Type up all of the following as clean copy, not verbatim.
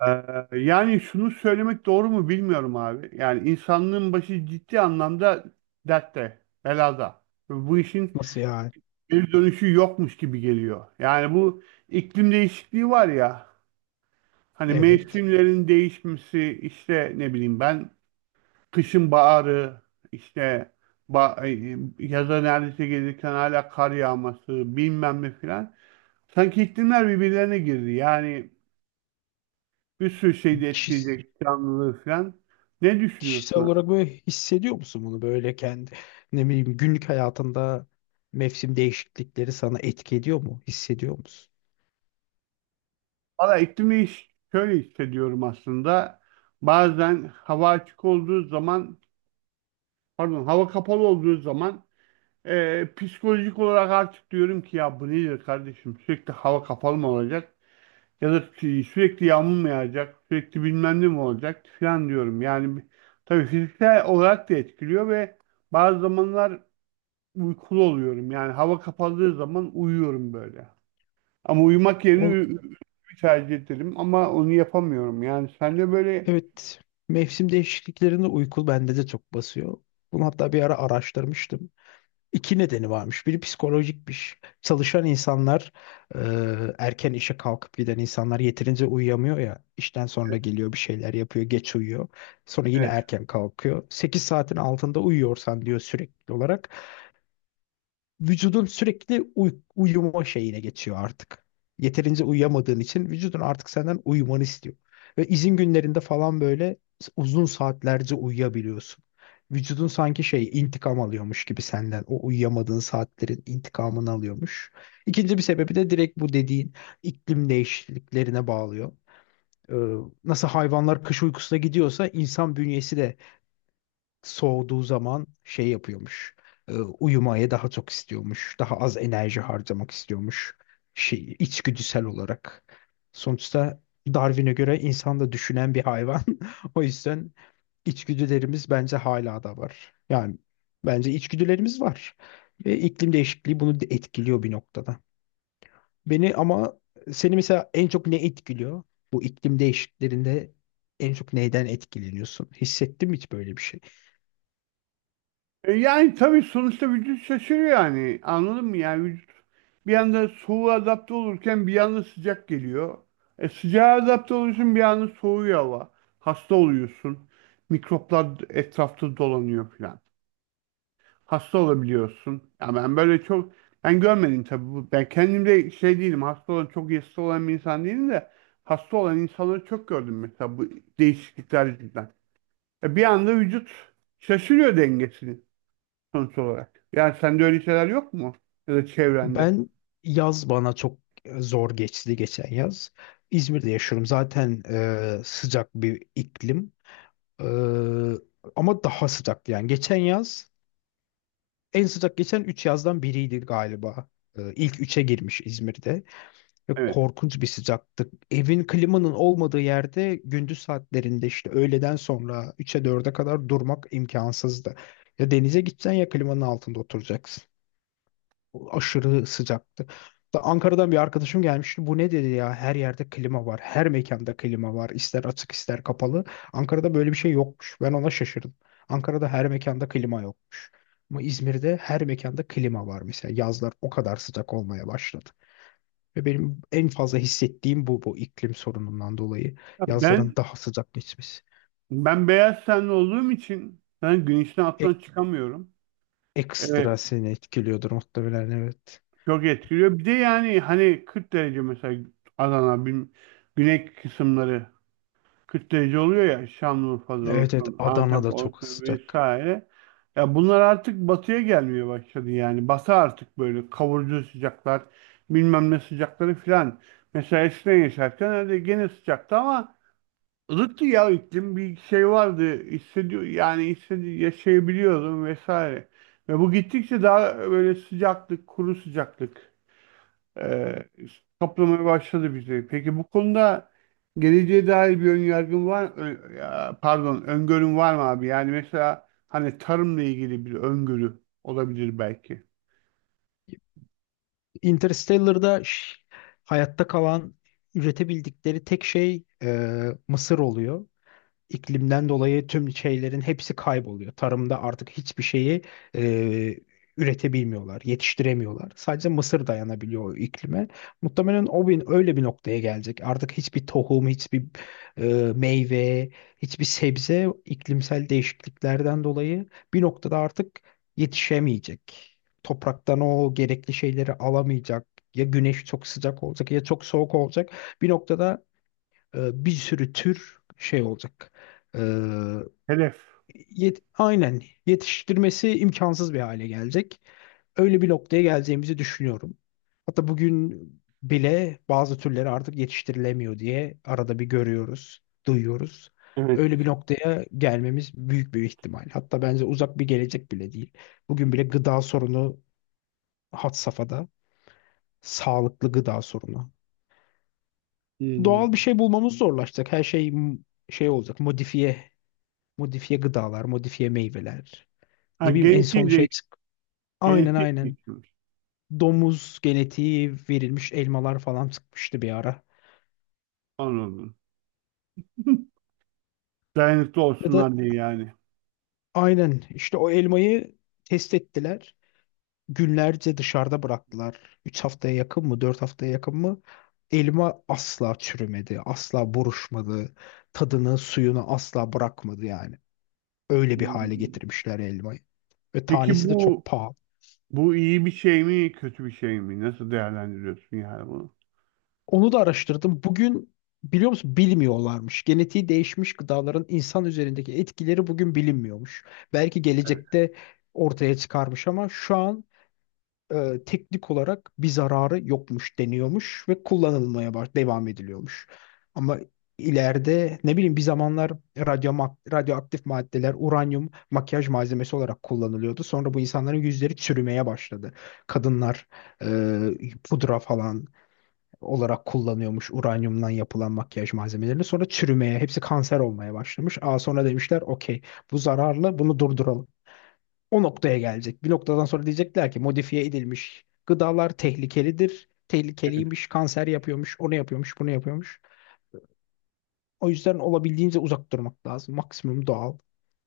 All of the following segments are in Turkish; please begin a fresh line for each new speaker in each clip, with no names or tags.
Ee, Yani şunu söylemek doğru mu bilmiyorum abi. Yani insanlığın başı ciddi anlamda dertte, belada. Ve bu işin
Nasıl yani?
bir dönüşü yokmuş gibi geliyor. Yani bu iklim değişikliği var ya, hani
Evet.
mevsimlerin değişmesi, işte ne bileyim ben kışın baharı, işte yaza neredeyse gelirken hala kar yağması, bilmem ne filan. Sanki iklimler birbirlerine girdi. Yani bir sürü şeyi de
Kişis-
etkileyecek canlılığı falan. Ne
Kişisel
düşünüyorsun?
olarak böyle hissediyor musun, bunu böyle kendi ne bileyim günlük hayatında mevsim değişiklikleri sana etki ediyor mu? Hissediyor musun?
Valla iklim değiş şöyle hissediyorum aslında. Bazen hava açık olduğu zaman pardon hava kapalı olduğu zaman psikolojik olarak artık diyorum ki ya bu nedir kardeşim sürekli hava kapalı mı olacak ya da sürekli yağmur mu yağacak sürekli bilmem ne mi olacak falan diyorum. Yani tabii fiziksel olarak da etkiliyor ve bazı zamanlar uykulu oluyorum. Yani hava kapalı zaman uyuyorum böyle. Ama uyumak yerine
O,
tercih ederim ama onu yapamıyorum. Yani sen de böyle
evet. Mevsim değişikliklerinde uyku bende de çok basıyor. Bunu hatta bir ara araştırmıştım. İki nedeni varmış. Biri psikolojikmiş. Çalışan insanlar, e, erken işe kalkıp giden insanlar yeterince uyuyamıyor ya. İşten sonra geliyor, bir şeyler yapıyor, geç uyuyor. Sonra yine
evet.
erken kalkıyor. 8 saatin altında uyuyorsan diyor, sürekli olarak vücudun sürekli uyuma şeyine geçiyor artık. Yeterince uyuyamadığın için vücudun artık senden uyumanı istiyor. Ve izin günlerinde falan böyle uzun saatlerce uyuyabiliyorsun. Vücudun sanki şey, intikam alıyormuş gibi senden. O uyuyamadığın saatlerin intikamını alıyormuş. İkinci bir sebebi de direkt bu dediğin iklim değişikliklerine bağlıyor. Ee, nasıl hayvanlar kış uykusuna gidiyorsa insan bünyesi de soğuduğu zaman şey yapıyormuş. Uyumaya daha çok istiyormuş. Daha az enerji harcamak istiyormuş. Şey, içgüdüsel olarak. Sonuçta Darwin'e göre insan da düşünen bir hayvan. O yüzden içgüdülerimiz bence hala da var. Yani bence içgüdülerimiz var. Ve iklim değişikliği bunu de etkiliyor bir noktada. Beni ama, seni mesela en çok ne etkiliyor? Bu iklim değişikliklerinde en çok neyden etkileniyorsun? Hissettin mi hiç böyle bir şey?
Yani tabii sonuçta vücut şaşırıyor yani. Anladın mı? Yani vücut bir anda soğuğa adapte olurken bir anda sıcak geliyor. Sıcağa adapte oluyorsun bir anda soğuyor hava. Hasta oluyorsun. Mikroplar etrafta dolanıyor falan. Hasta olabiliyorsun. Ya ben böyle çok ben görmedim tabii bu. Ben kendimde şey değilim. Hasta olan çok iyi hasta olan bir insan değilim de hasta olan insanları çok gördüm mesela bu değişiklikler yüzünden. E bir anda vücut şaşırıyor dengesini sonuç olarak. Yani sende öyle şeyler yok mu? Ya da çevrende.
Ben, yaz bana çok zor geçti geçen yaz. İzmir'de yaşıyorum. Zaten sıcak bir iklim. E, ama daha sıcaktı yani. Geçen yaz en sıcak geçen 3 yazdan biriydi galiba. İlk üçe girmiş İzmir'de. Ve
Evet.
korkunç bir sıcaktı. Evin, klimanın olmadığı yerde gündüz saatlerinde, işte öğleden sonra 3'e 4'e kadar durmak imkansızdı. Ya denize gideceksin ya klimanın altında oturacaksın. Aşırı sıcaktı. Da Ankara'dan bir arkadaşım gelmişti. Bu ne dedi ya? Her yerde klima var. Her mekanda klima var. İster açık ister kapalı. Ankara'da böyle bir şey yokmuş. Ben ona şaşırdım. Ankara'da her mekanda klima yokmuş. Ama İzmir'de her mekanda klima var mesela. Yazlar o kadar sıcak olmaya başladı. Ve benim en fazla hissettiğim bu iklim sorunundan dolayı
Ya
yazların
ben
daha sıcak geçmesi.
ben beyaz tenli olduğum için ben güneşten
E-
alttan çıkamıyorum. Ee,
ekstra seni etkiliyordur muhtemelen, evet.
Çok etkiliyor. Bir de yani hani 40 derece mesela Adana, güney kısımları 40 derece oluyor ya Şanlıurfa'da
Evet, evet,
olsun, Antep
Adana'da çok
olsun
sıcak.
vesaire. Ya bunlar artık batıya gelmeye başladı yani. Batı artık böyle kavurucu sıcaklar, bilmem ne sıcakları filan. Mesela eskiden yaşarken öyle gene sıcaktı ama ılıktı ya iklim bir şey vardı hissediyor yani hissedi yaşayabiliyordum vesaire. Ve bu gittikçe daha böyle sıcaklık, kuru sıcaklık e, kaplamaya başladı bizi. Peki bu konuda geleceğe dair bir ön yargın var, pardon, öngörün var mı abi? Yani mesela hani tarımla ilgili bir öngörü olabilir belki.
Interstellar'da hayatta kalan, üretebildikleri tek şey mısır oluyor. İklimden dolayı tüm şeylerin hepsi kayboluyor. Tarımda artık hiçbir şeyi e, üretebilmiyorlar, yetiştiremiyorlar. Sadece mısır dayanabiliyor o iklime. Muhtemelen o öyle bir noktaya gelecek. Artık hiçbir tohum, hiçbir e, meyve, hiçbir sebze iklimsel değişikliklerden dolayı bir noktada artık yetişemeyecek. Topraktan o gerekli şeyleri alamayacak. Ya güneş çok sıcak olacak ya çok soğuk olacak. Bir noktada bir sürü tür şey olacak. E,
Hedef.
aynen, yetiştirmesi imkansız bir hale gelecek. Öyle bir noktaya geleceğimizi düşünüyorum. Hatta bugün bile bazı türleri artık yetiştirilemiyor diye arada bir görüyoruz, duyuyoruz.
Evet.
Öyle bir noktaya gelmemiz büyük bir ihtimal. Hatta bence uzak bir gelecek bile değil. Bugün bile gıda sorunu had safhada. Sağlıklı gıda sorunu. Doğal bir
Hmm.
şey bulmamız zorlaşacak. Her şey şey olacak, modifiye. Modifiye gıdalar, modifiye meyveler.
Ha,
Ne bileyim en son şey çık. Aynen,
genetiği
aynen.
değiştirmiş.
Domuz genetiği verilmiş elmalar falan çıkmıştı bir ara.
Anladım. Dayanıklı
Ya da
olsunlar diye yani.
aynen işte, o elmayı test ettiler. Günlerce dışarıda bıraktılar. 3 haftaya yakın mı, 4 haftaya yakın mı? Elma asla çürümedi, asla buruşmadı. Tadını, suyunu asla bırakmadı yani. Öyle bir hale
Hmm.
getirmişler elmayı. Ve
Peki
tanesi de çok
bu
pahalı.
bu iyi bir şey mi, kötü bir şey mi? Nasıl değerlendiriyorsun yani bunu?
Onu da araştırdım. Bugün, biliyor musun, bilmiyorlarmış. Genetiği değişmiş gıdaların insan üzerindeki etkileri bugün bilinmiyormuş. Belki
Evet.
gelecekte ortaya çıkarmış ama şu an teknik olarak bir zararı yokmuş deniyormuş ve kullanılmaya baş devam ediliyormuş. Ama ileride, ne bileyim, bir zamanlar radyoaktif maddeler, uranyum, makyaj malzemesi olarak kullanılıyordu. Sonra bu insanların yüzleri çürümeye başladı. Kadınlar pudra falan olarak kullanıyormuş uranyumdan yapılan makyaj malzemelerini. Sonra çürümeye, hepsi kanser olmaya başlamış. Aa, sonra demişler okey, bu zararlı, bunu durduralım. O noktaya gelecek. Bir noktadan sonra diyecekler ki modifiye edilmiş gıdalar tehlikelidir.
Evet.
Tehlikeliymiş, kanser yapıyormuş, onu yapıyormuş, bunu yapıyormuş. O yüzden olabildiğince uzak durmak lazım. Maksimum doğal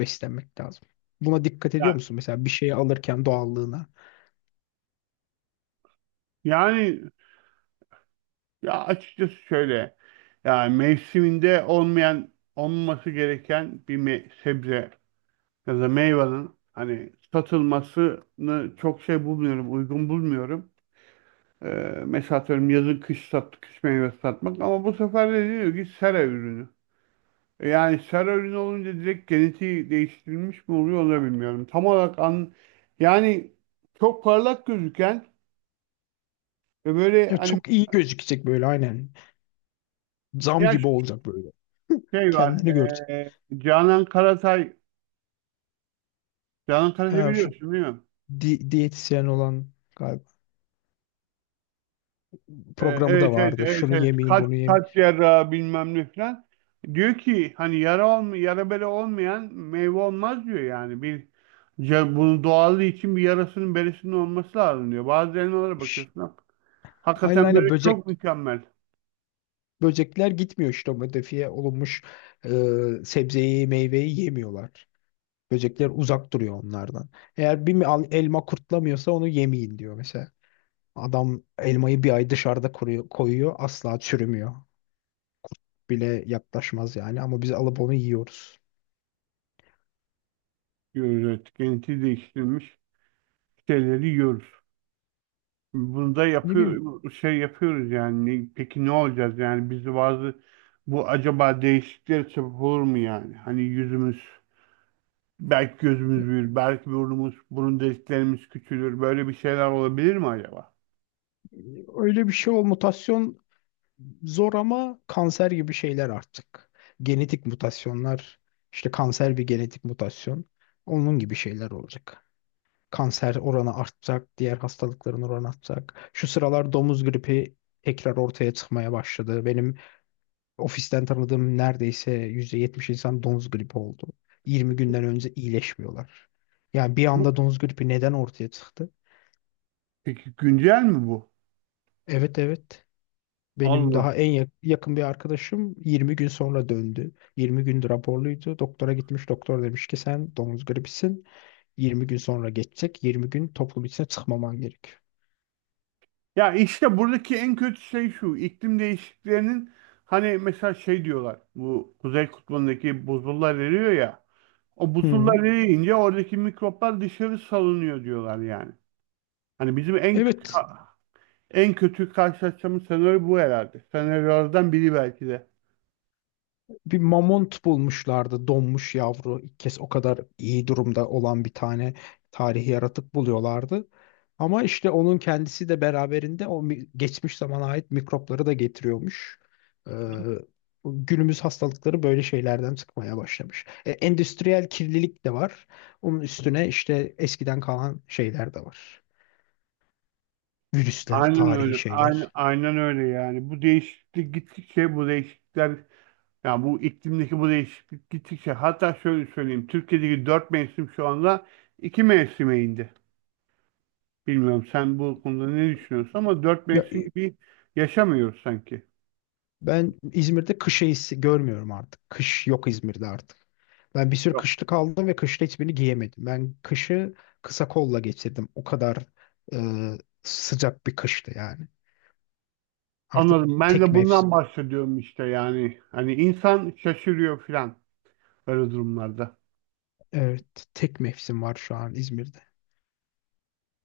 beslenmek lazım. Buna dikkat ediyor
Ya,
musun? Mesela bir şeyi alırken doğallığına.
yani ya açıkçası şöyle. Yani mevsiminde olmayan, olmaması gereken bir sebze ya da meyvanın hani satılmasını çok şey bulmuyorum, uygun bulmuyorum. Ee, Mesela atıyorum yazın kış meyvesi satmak ama bu sefer de diyor ki sera ürünü. E yani sera ürünü olunca direkt genetiği değiştirilmiş mi oluyor onu da bilmiyorum. Tam olarak an, yani çok parlak gözüken ve böyle
Ya
hani
çok iyi gözükecek böyle, aynen. Zam
yaş
gibi olacak böyle.
şey var.
Kendini görecek.
Canan Karatay Canan Karatay
Ha, şu
biliyorsun değil mi?
diyetisyen olan galiba, programı da
Evet evet
vardı.
evet
Şunu
evet.
yemeyin,
Kalp,
bunu yemeyin.
kalp cerrahı bilmem ne falan. Diyor ki hani yara olma, yara bere olmayan meyve olmaz diyor yani. Bir ya bunun doğallığı için bir yarasının beresinin olması lazım diyor. Bazı elmalara
Ş-
bakıyorsun.
Aynen,
Hakikaten
aynen,
böyle çok mükemmel
böcekler gitmiyor, işte o modifiye olunmuş e, sebzeyi, meyveyi yemiyorlar. Böcekler uzak duruyor onlardan. Eğer bir elma kurtlamıyorsa onu yemeyin diyor mesela. Adam elmayı bir ay dışarıda kuruyor, koyuyor, asla çürümüyor. Bile yaklaşmaz yani, ama biz alıp onu yiyoruz.
diyoruz evet. Genetiği değiştirilmiş şeyleri yiyoruz. Bunu da
Ne bileyim,
yapıyor, şey yapıyoruz yani. Peki ne olacağız yani? Biz de bazı bu acaba değişikliklere sebep olur mu yani? Hani yüzümüz belki gözümüz büyür, belki burnumuz, burun deliklerimiz küçülür. Böyle bir şeyler olabilir mi acaba?
öyle bir şey o, mutasyon. Zor, ama kanser gibi şeyler artık. Genetik mutasyonlar, işte kanser bir genetik mutasyon. Onun gibi şeyler olacak. Kanser oranı artacak, diğer hastalıkların oranı artacak. Şu sıralar domuz gripi tekrar ortaya çıkmaya başladı. Benim ofisten tanıdığım neredeyse %70 insan domuz gripi oldu. 20 günden önce iyileşmiyorlar. Yani bir
Bu,
anda domuz gripi neden ortaya çıktı?
peki güncel mi bu?
Evet, evet. Benim daha
Allah.
en yakın bir arkadaşım 20 gün sonra döndü. 20 gündür raporluydu. Doktora gitmiş. Doktor demiş ki sen domuz gribisin. 20 gün sonra geçecek. 20 gün toplum içine çıkmaman gerek.
Ya işte buradaki en kötü şey şu. İklim değişikliklerinin hani mesela şey diyorlar. Bu Kuzey Kutbu'ndaki buzullar eriyor ya. O buzullar
Hı.
eriyince oradaki mikroplar dışarı salınıyor diyorlar yani. Hani bizim en
Evet.
en kötü karşılaşacağımız senaryo bu herhalde. Senaryolardan biri belki de.
Bir mamont bulmuşlardı, donmuş yavru. İlk kez o kadar iyi durumda olan bir tane tarihi yaratık buluyorlardı. Ama işte onun kendisi de beraberinde o geçmiş zamana ait mikropları da getiriyormuş. Ee, günümüz hastalıkları böyle şeylerden çıkmaya başlamış. Endüstriyel kirlilik de var. Onun üstüne işte eskiden kalan şeyler de var. Virüsler,
Aynen
tarihi
öyle. Aynen,
şeyler.
aynen öyle yani. Bu değişiklikler yani bu iklimdeki bu değişiklik gittikçe hatta şöyle söyleyeyim. Türkiye'deki dört mevsim şu anda iki mevsime indi. Bilmiyorum sen bu konuda ne düşünüyorsun ama dört
Ya,
mevsim gibi yaşamıyoruz sanki.
ben İzmir'de kış eğisi görmüyorum artık. Kış yok İzmir'de artık. Ben bir sürü
Yok.
kışlık aldım ve kışta hiçbirini giyemedim. Ben kışı kısa kolla geçirdim. O kadar e, sıcak bir kıştı yani. Artık
Anladım. Ben
tek
de bundan
mevsim.
bahsediyorum işte yani. Hani insan şaşırıyor filan böyle durumlarda.
Evet, tek mevsim var şu an İzmir'de.